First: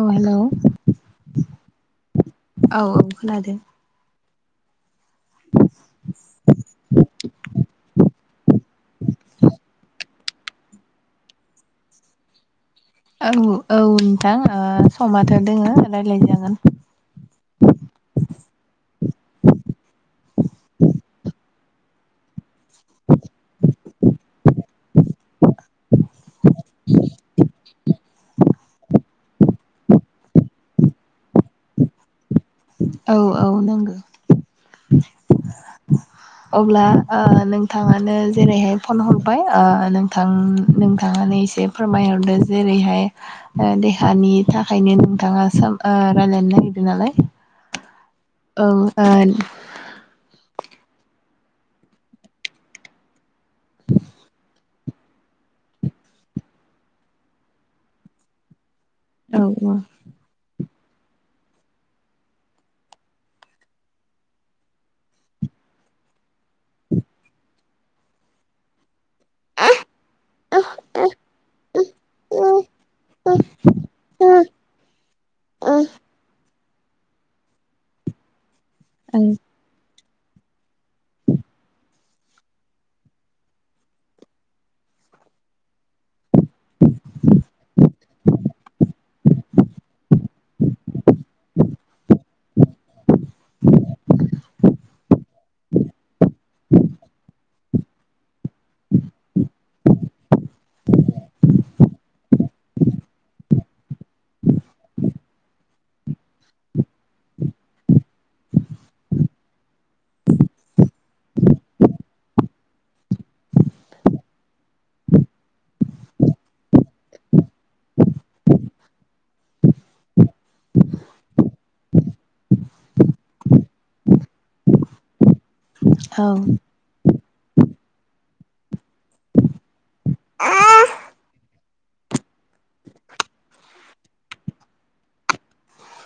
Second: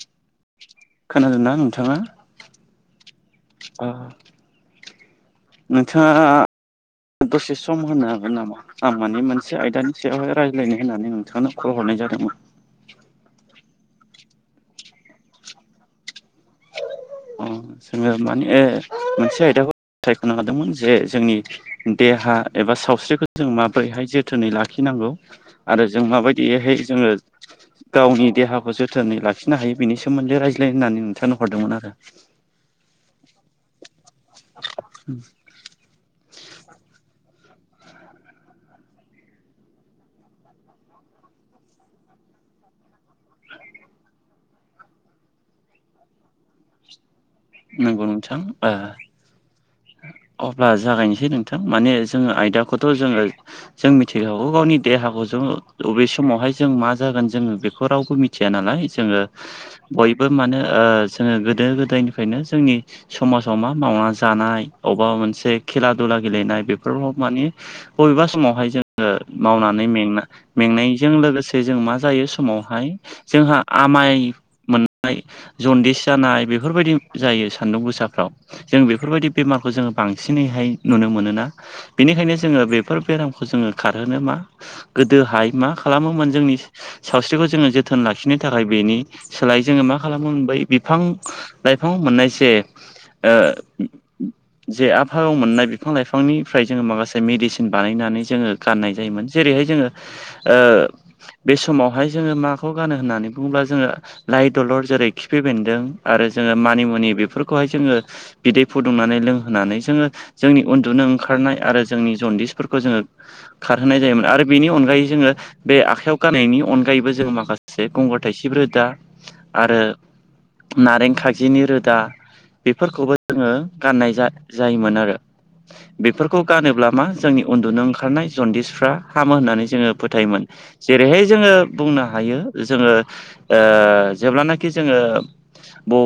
औ हेलौ खोनादोंना नोंथाङा? औ खोनादों ओ नोंथाङा दसे सम होनो हागोन नामा? आं माने मोनसे आयदानि सायावहाय रायज्लायनो होननानै नोंथांनो खल हरनाय जादोंमोन। औ औ नोंथां ओ समाथो दोङो रायज्लायजागोन। अ जोङो माने मोनसे आयदाखौ सायख'नो हादोंमोन जे जोंनि देहा एबा सावस्रिखौ जों माबोरैहाय जोथोनै लाखि- खिनांगौ आरो जों माबायदियैहाय जोङो गावनि देहाखौ जोथोनै लाखिनो हायो बेनि सोमोन्दै रायज्लायनो होननानै नोंथांनो हरदोंमोन आरो। औ औ नंगो। अब्ला ओ नोंथाङानो जेरैहाय फन हरबाय ओ नोंथां नोंथाङानो एसे फोरमायहरदो जेरैहाय ओ देहानि थाखायनो नोंथाङा सा ओ रायलायनो नागिरदों नालाय। नंगौ नोंथां औ ओ अब्ला जागायनोसै नोंथां माने जोङो आयदाखौथ' जोङो जों मिथिखागौ गावनि देहाखौ जों बबे समावहाय जों मा जागोन जोङो बेखौ रावबो मि- मिथिया नालाय जोङो ओ बयबो मानो ओ जोङो गोदो-गोदायनिफ्रायनो जोंनि समाजाव मा मावना जानाय अबेबा मोनसे खेला दुला गेलेनाय बेफोराव मानि बबेबा समावहाय जों ओ मावनानै मेंना मेंनायजों लोगोसे जों मा जायो समावहाय जोंहा आमाय मोननाय जन्दिस जानाय बेफोरबायदि जायो सान्दुं गोुसाफ्राव जों बेफोरबायदि बेमारखौ जोङो बांसिनैहाय नुनो मोनोना बिनिखायनो जोङो बेफोर बेरामखौ जोङो खारहोनो मा गोदोहाय मा खालामोमोन जोंनि सावस्रिखौ जोङो जोथोन लाखिनो थाखाय बेनि सोलाय जोङो मा खालामो बै बिफां-लाइफां मोननाय जे ओ जे आबहावायाव मोननाय बिफां-लाइफांनिफ्राय जोङो माखासे मेडिसिन बानायनानै जोङो गाननाय जायोमोन जेरैहाय जोङो ओ बे समावहाय जोङो माखौ गानो होननानै बुङोब्ला जोङो लाइ दलर जेरै खिफि बेन्दों आरो जोङो मानिमुनि बेफोरखौहाय जोङो बिदै फुदुंनानै लोंहोनानै जोङो जोंनि उन्दुनो ओंखारनाय आरो जोंनि जनदिसफोरखौ जोङो खारहोनाय जायोमोन आरो बेनि अनगायै जोङो बे आखाइायाव गाननायनि अनगायैबो जोङो माखासे से गंगार थाइसिब रोदा आरो नारें खाख जिनि रोदा बेफोरखौबो जोङो गाननाय जा जायोमोन आरो। बेफोरखौ औ गानोब्ला मा जोंनि उन्दुनो ओंखारनाय जनदिसफ्रा हामो होननानै जोङो फोथायोमोन। जेरैहाय जोङो बुंनो हायो जोङो ओ जेब्लानाखि जोङो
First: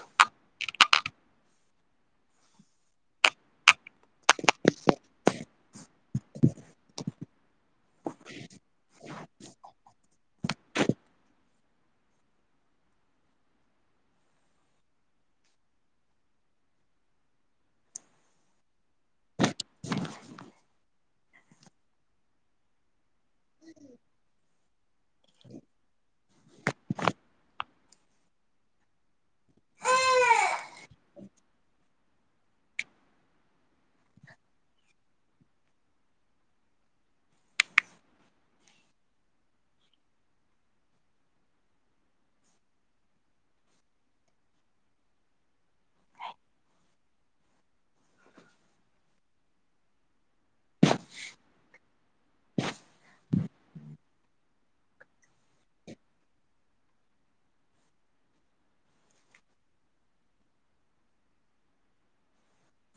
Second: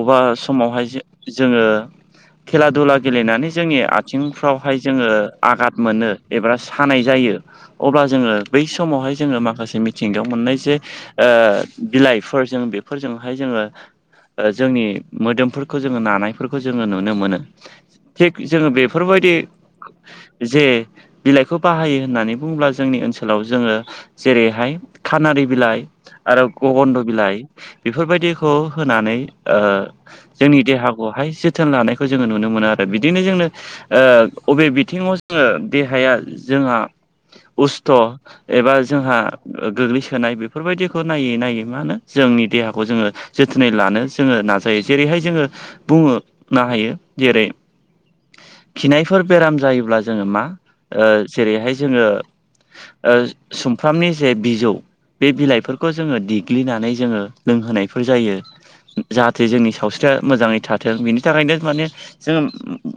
बबेबा समावहाय जो जोङो खेला-दुला गेलेनानै जोंनि आथिंफ्रावहाय जोङो आघाद मोनो एबा सानाय जायो अब्ला जोङो बै समावहाय जोङो माखासे मिथिंगायाव मोननाय जे ओ बिलाइफोर जों बेफोरजोंहाय जोङो ओ जोंनि मोदोमफोरखौ जोङो नानायफोरखौ जोङो नुनो मोनो। थिग जोङो बेफोरबायदि जे बिलाइखौ बाहायो होननानै बुङोब्ला जोंनि ओनसो ओनसोलाव जोङो जेरैहाय खानारि बिलाइ आरो गगन्द बिलाइ बेफोरबायदिखौ होनानै ओ जोंनि देहाखौहाय जोथोन लानायखौ जोङो नुनो मोनो आरो बिदिनो जोंनो ओ अबे बिथिङाव जोङो देहाया जोंहा उस्थ' एबा जोंहा गोग्लैसोनाय बेफोरबायदिखौ नायै नायै मा होनो जोंनि देहाखौ जोङो जोथोनै लानो जोङो नाजायो जेरैहाय जोङो बुङो नाहायो जेरै खिनायफोर बेराम जायोब्ला जोङो मा ओ जेरैहाय जोङो ओ सुमफ्रामनि जे बिजौ बे बिलाइफोरखौ जोङो देग्लिनानै जोङो लोंहोनायफोर जायो जा जे जोंनि सावस्रिया मोजाङै थाथों बिनि थाखायनो माने जों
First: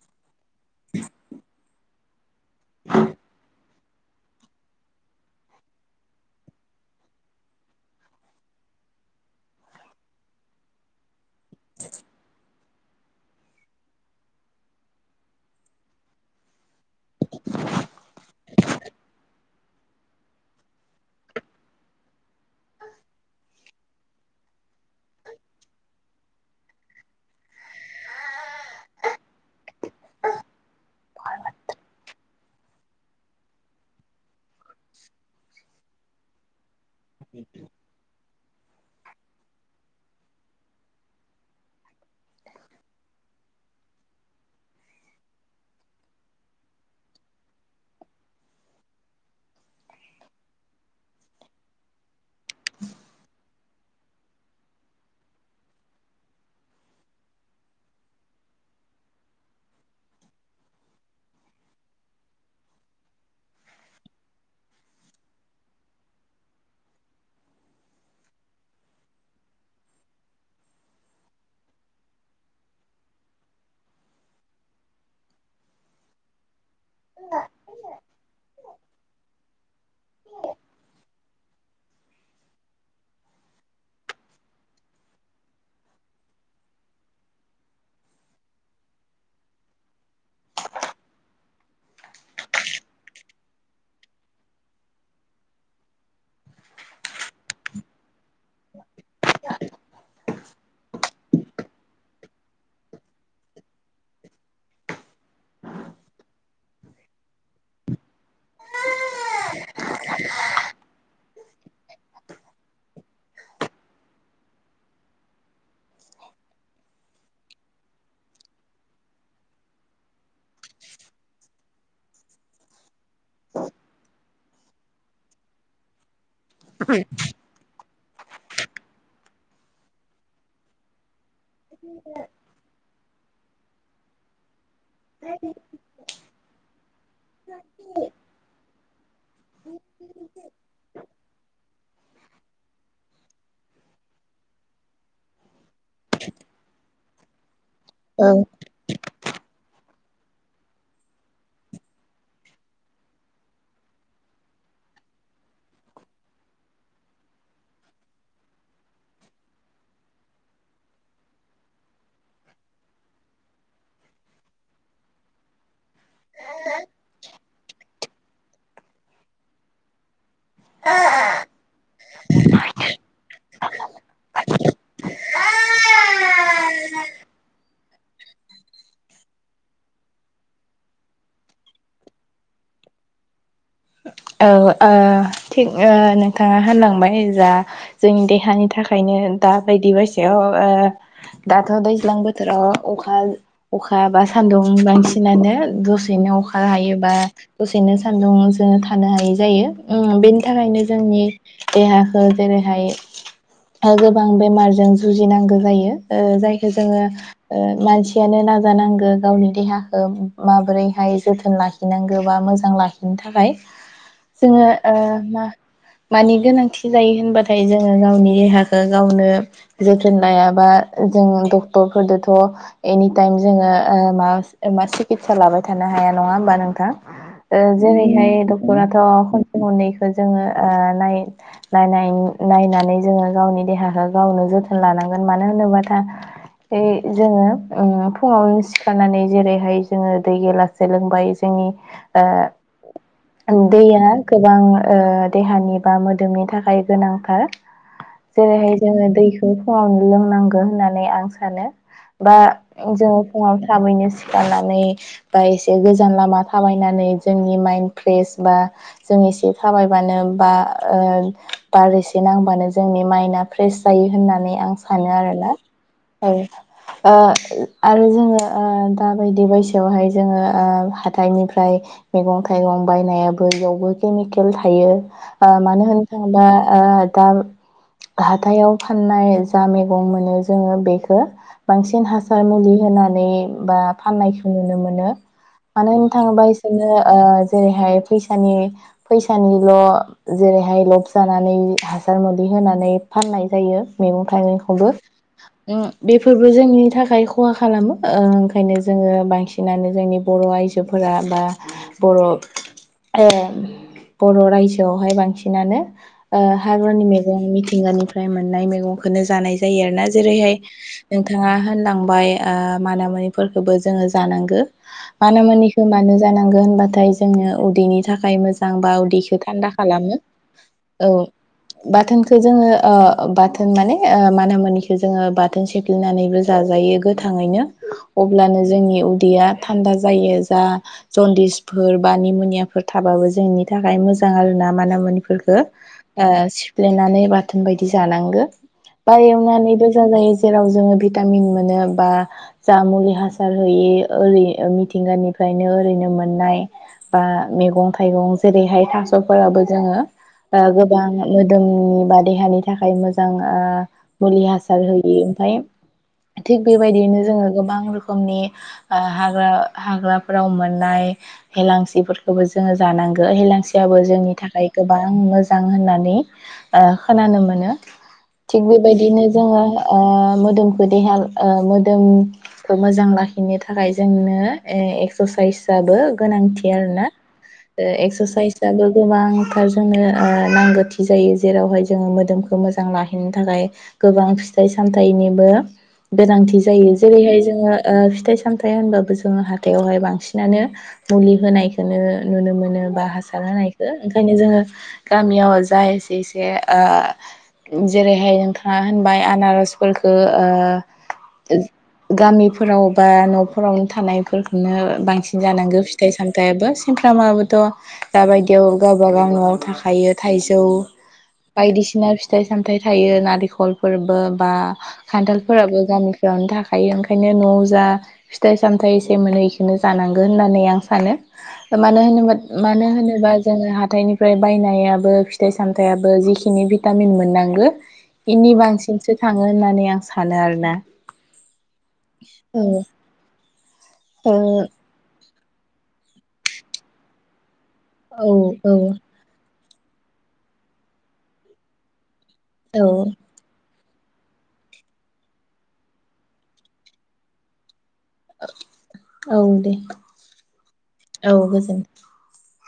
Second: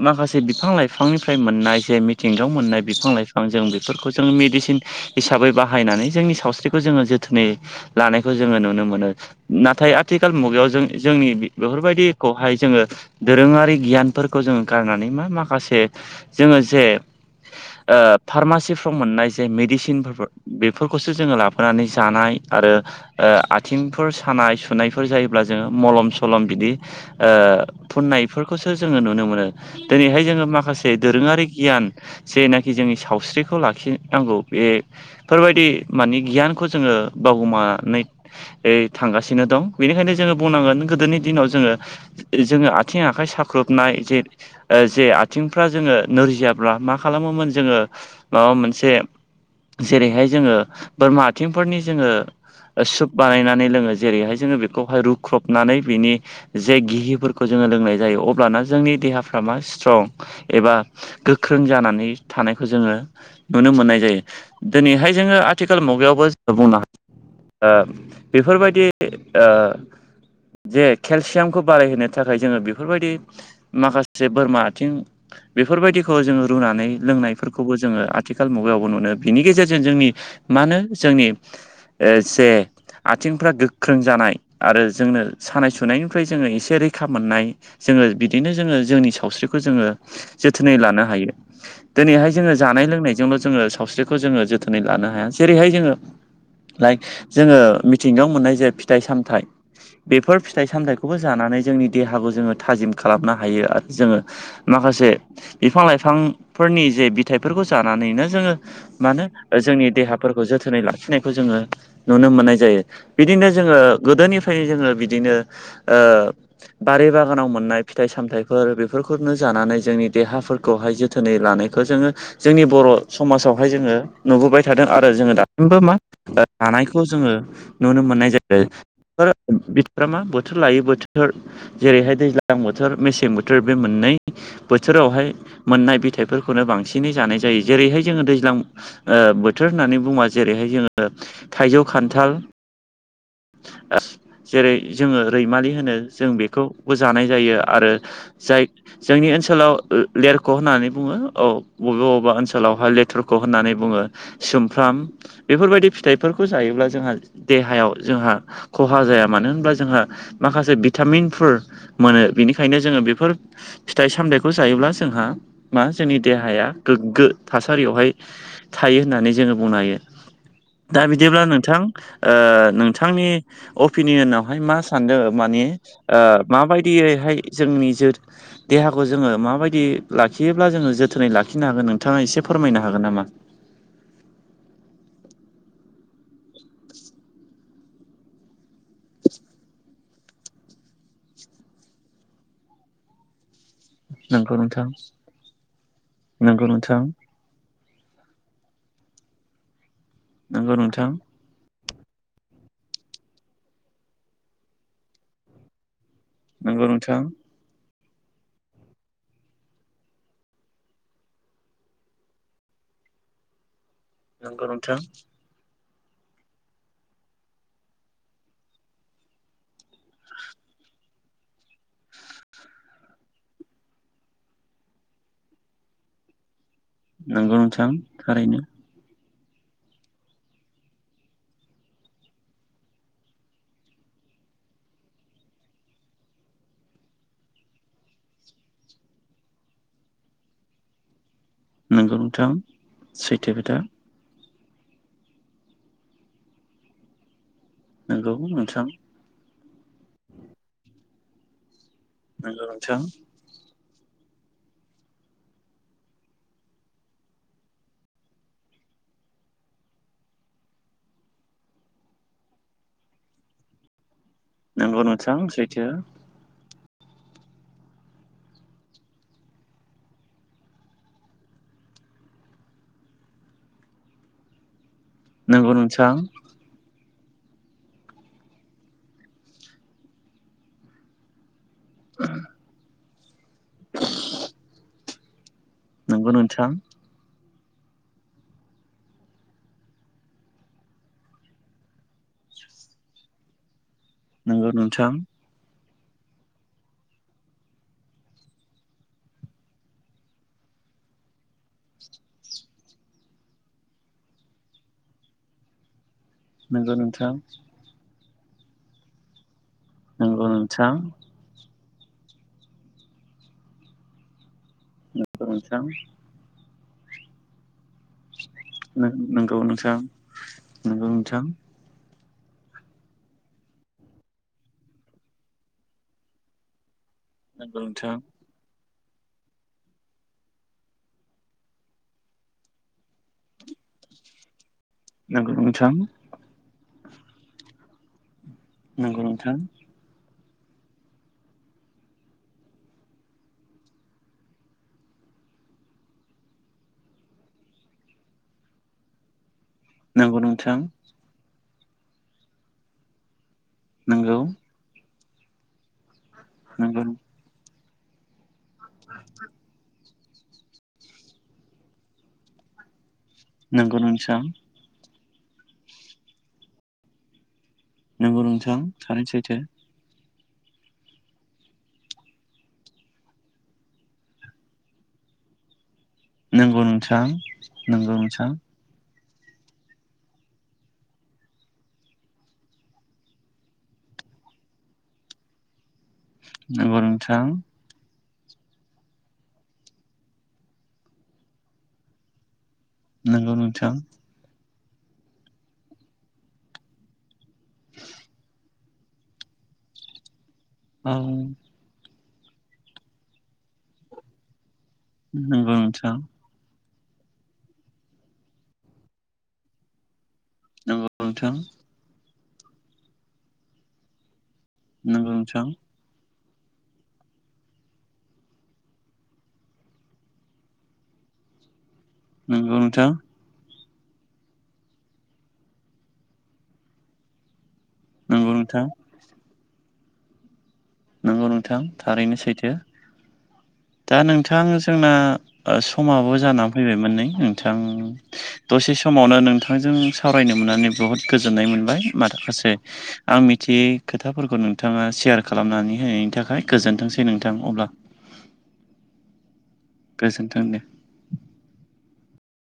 माखासे बिफां-लाइफांनिफ्राय मोननाय जे मि थिंगाव मोननाय बिफां-लाइफां जों बेफोरखौ जों मेडिसिन हिसाबै बाहायनानै जोंनि सावस्रिखौ जोङो जोथोनै लानायखौ जोङो नुनो मोनो। नाथाय आथिखाल मुगायाव जों जोंनि बेफोरबायदिखौहाय जोङो दोरोङारि गियानफोरखौ जोङो गारनानै मा माखासे जोङो जे ओ फार्मासिफ्राव मोननाय जे मेडिसिन फोरबो बेफोरखौसो जोङो लाबोनानै जानाय आरो‌ ओ आथिंफोर सानाय-सुनायफोर जायोब्ला जोङो मलम-सलम बिदि ओ फुननायफोरखौसो जोङो नुनो मोनो। दिनैहाय जोङो माखासे दोरोङारि गियान जेनाखि जोंनि सावस्रिखौ लाखिनांगौ बे फोरबायदि माने गियानखौ जोङो बावगु मानै यै थांगासिनो दं बेनिखायनो जोङो बुंनांगोन गोदोनि दिनाव जोङो जेरै जोङो आथिं आखाइ साख्रुबनाय जे ओ जे आथिंफ्रा जोङो नोरजियाब्ला मा खालामोमोन जोङो माबा मोनसे जेरैहाय जोङो बोरमा आथिंफोरनि जोङो ओ सुप बानायनानै लोङो जेरैहाय जोङो बेखौहाय रुख्रबनानै बिनि जे गिहिफोरखौ जोङो लोंनाय जायो अब्लाना जोंनि देहाफ्रा मा सिथ्रं एबा गोख्रों जानानै थानायखौ जोङो नुनो मोननाय जायो दिनैहाय जोङो आथिखाल मुगायावबो बुंनो हायो ओ बेफोरबायदि ओ जे केलसियामखौ बारायहोनो थाखाय जोङो बेफोरबायदि माखासे बोरमा आथिं बेफोरबायदिखौ जोङो रुनानै लोंनायफोरखौबो जोङो आ आथिखाल मुगायावबो मोनो बिनि गेजेरजों जोंनि मा होनो जोंनि ओ जे आथिंफ्रा गोख्रों जानाय आरो जोंनो सानाय सुनायनिफ्राय जोङो एसे रैखा मोननाय जोङो बिदिनो जोङो जोंनि सावस्रिखौ जोङो जोथोनै लानो हायो दिनैहाय जोङो जानाय लोंनायजोंल जोङो सावस्रिखौ जोङो जोथोनै लानो हाया जेरैहाय जोङो लाइक जोङो मिथिंगायाव मोननाय जे फिथाइ सामथाइ बेफोर फिथाइ सामथायाइखौबो जानानै जोंनि देहाखौ जोङो थाजिम खालामनो हायो आरो जोङो माखासे बिफां लाइफांफोरनि जे बिथायाइफोरखौ जानानैनो जोङो मा होनो जोंनि देहाफोरखौ जोथोनै लाखिनायखौ जोङो नुनो मोननाय जायो बिदिनो जोङो गोदोनिफ्रा फ्राय जोङो बिदिनो ओ बारि बागानाव मोननाय फिथाइ सामथाइफोर बेफोरखौनो जानानै जोंनि देहाफोर खौहाय जोथोनै लानायखौ जोङो जोंनि बर' समाजावहाय जोङो नुबोबाय थादों आरो जोङो दासिमबो मा औ जानायखौ जोङो नुनो मोननाय जायो फोर बेफोर मा बोथोर लायो बोथोर जेरैहाय दैज्लां जां बोथोर मेसें बोथोर बे मोननै बोथोरावहाय मोननाय बिथाइ फोरखौनो बांसिनै जानाय जायो जेरैहाय जोङो दैज्लां ओ बोथोर होननानै बुंबा जेरैहाय जोङो थाइजौ, खान्थाल जेरै जोङो रैमालि होनो जों बेखौबो जानाय जायो आरो ओं दाय जोंनि ओनसोलाव लेरख' होननानै बुङो औ बबेबा बबेबा ओनसोलावहाय लेथरखौ होननानै बुङो सुमफ्राम बेफोरबायदि फिथाइफोरखौ जायोब्ला जोंहा देहायाव जोंहा खहा जाया मानो होनबा जोंहा माखासे भिटामिनफोर मोनो बेनिखायनो जोङो बेफोर फिथाइ सामथायखौ जायोब्ला जोंहा मा जोंनि देहाया गोग्गो थासारियावहाय थायो होननानै जोङो बुंनो हायो दा बिदिब्ला नोंथां ओ नोंथांनि अपिनियनावहाय मा सानदों माने ओ माबायदियैहाय जोंनि जो देहाखौ जोङो माबायदि लाखियोब्ला जोङो जोथोनै लाखिनो हागोन नोंथाङा एसे फोरमायनो हागोन नामा? औ ओ थिग ओ नोंथाङा होनलांबाय जा जोंनि देहानि थाख खायनो दा बायदि बासियाव ओ दाथ' दैज्लां बोथोराव अखा अखा बा नंगौ सान्दुं नोंथां बांसिनानो दसेनो अखा नंगौ हायो नोंथां बा दसेनो सान्दुं जोङो थानो हायै जायो ओ बेनि नंगौ थाखायनो नोंथां जोंनि देहाखौ जेरैहाय ओ गोबां बेमारजों जुजिनांगौ जायो ओ जायखौ नंगौ जोङो नोंथां ओ मानसियानो नाजानांगो गावनि देहाखौ माबोरैहाय जोथोन लाखि लाखिनांगौ बा मोजां लाखिनो थाखाय ओ नंगौ नोंथां जोङो मा मानि गोनांथि जायो होनबाथाय जोङो गावनि देहाखौ गावनो जोथोन लायाबा जों डक्टरफोरजोंथ' एनिटाइम जोङो ओ मा ओ मा सिकितसा लाबाय थानो हाया नङा होमबा नोंथां नंगौ ओ नोंथां जेरैहाय थारैनो दखतराथ' खननैखौ जोङो ओ नाय नायनाय नायनानै जोङो गावनि देहाखौ गावनो जोथोन लानांगोन मानो होनोबा दा ओय जोङो उम फुङाव सिखारानानै जेरैहाय जोङो दै गेलासे लोंबाय जोंनि नोंगौ ओ नोंथां सैथो खोथा दैया गोबां देहानि बा मोदोमनि थाखाय गोनांथार। नंगौ जेरैहाय नोंथां जोङो दैखौ फुङावनो लोंनांगौ होननानै आं सानो। बा नंगौ नोंथां जों फुङाव थाबैनो सिखारनानै बा एसे गोजान लामा थाबायनानै जोंनि माइन प्लेस बा जों एसे थाबायबानो बा बार एसे नांबानो जोंनि माइना फ्रेस जायो होननानै आं नंगौ सानो नोंथां आरोना सैथो औ। ओ आरो जोङो दाबायदि बैसोआवहाय जोङो हाथाइनिफ्राय मैगं थाइगं बायनायाबो जयावबो केमिकेल थायो नंगौ मानो होननो नोंथां थाङोबा दा हाथायाव फाननाय जा मैगं मोनो जोङो बेखौ बांसिन हासार मुलि होनानै बा फाननायखौ नुनो मोनो। मानो होननो नंगौ थाङोबा नोंथां बिसोरनो जेरैहाय फैसानि फैसानिल' जेरैहाय लब जानानै हासार मुलि होनानै फाननाय जायो। मैगं नंगौ थाइगंखौबो नोंथां बेफोरबो जोंनि थाखाय खहा खालामो ओंखायनो जोङो बांसिन बिसिनानो जोंनि बर' आइजोफोरा बा बर' बर' रायजोआवहाय बांसिनानो नंगौ हाग्रानि नोंथां मैगं मिथिंगानिफ्राय मोननाय मैगंखौनो जानाय जायो आरो ना जेरैहाय नोंथां बिथाङा होनलांबाय ओ मानोमोनिफोरखौबो जोङो जानांगो, नंगौ नोंथां मानामुनिखौ मानो जानांगोन होनबाथाय जोंनो उदैनि थाखाय ाय मोजांबा उदैखौ नंगौ थान्दा नोंथां खालामो। नंगौ औ। बाथोनखौ जोङो ओ बाथोन माने ओ मानो मुनिखौ जोङो बाथोन सेफ्लिनानैबो जाजायो। गोथाङैनो नोंथां अब्लानो जोंनि उदैया थान्दा जायो जा जनदिस फोर बा निमनियाफोर थाबाबो जोंनि थाखाय मोजां आरो ना, माना नंगौ मुनिफोरखौ नोंथां ओ सि फ्लेनानै बाथोन बायदि जानांगो बा नंगौ नोंथां एवनानैबो' जाजायो जेराव जोङो भिटामिन मोनो बा जा मुलि हासार होयि ओरै मिथिंगानिफ्रायनो ओरैनो मोननाय बा मैगं थाइगं जेरैहाय थास'फोराबो जोङो नंगौ नोंथां नंगौ नोंथां गोबां मोदोमनि बा देहानि थाखाय मोजां ओ नंगौ मुलि हासार होयो, ओमफफ्राय थिग नंगौ बेबायदियैनो जोङो गोबां रोखोमनि ओ हाग्रा हाग्रा फोराव मोननाय हेलांसिफोरखौबो जोङो जानांगो हेेलांसियाबो नंगौ जोंनि नोंथां थाखाय गोबां मोजां होननानै ओ खोनानो मोनो। नंगौ थिग नोंथां बेबायदिनो थारैनो सैथो जोङो ओ मोदोमखौ देहा ओ मोदोम ओ मोजां लाखिनो थाखाय जोंनो ए एक्सारसाइस आबो गोनांथि नंगौ आरोना नोंथां ओ नंगौ नोंथां एक्सारसाइसआबो गोबां थार जोंनो ओ नांगौथि जायो जेरावहाय जोङो मोदोमखौ मोजां लाखिनो थाखाय गोबां फिथाइ सामथाइनिबो गोनांथि जायो नंगौ जेरैहाय नोंथां जोङो ओ फिथाइ सामथाइ होनबाबो जोङो हाथायावहाय बांसिनानो मुलि होनायखोनो नुनो मोनो बा हासार नंगौ होनायखो नोंथां ओंखायनो जोङो गामियाव जा एसे एसे ओ जेरैहाय नोंथाङा होनबाय आनारसफोरखौ ओ आं गामिफोराव बा न'फोरावनो थानायफोरखौनो बांसिन नंगौ जानांगौ फि नोंथां थायाबो सेंफ्रामाबोथ' दाबायदियाव गावबा गाव न'आव थाखायो। थाइजौ नंगौ नोंथां बायदिसिना फिथाइ सामथाइ थायो नालिखरफोरबो बा नंगौ नोंथां खान्थालफोराबो गामि बेयावनो थाखायो ओंखायनो न'आव जा फिथाइ सामथाइ एसे मोनो इखोनो जानांगोन होननानै आं सानो मानो होनोबा? नंगौ मानो नोंथां होनोबा? जोङो हाथाइनिफ्राय बायनायाबो फिथाइ सामथाइयाबो जिखिनि भिटामिन मोननांगो। इनि नंगौ नोंथां बांसिनसो थाङो होननानै आं सानो आरो ना। नंगौ नोंथां थारैनो सैथो। दा नोंथां जोंना ओ समाबो जाना फैबायमोन नै नों थां औ दसे समावनो नोंथांजों सावरायनो मोननानै बुहुद गोजोननाय मोनबाय [unintelligible] औ आं मिथियै खोथाफोरखौ नोंथाङा सेयार खालामनानै होनायनि थाखाय गोजोनथोंसै नोंथां अब्ला औ दे। गोजोन्थों दे। औ गोजोन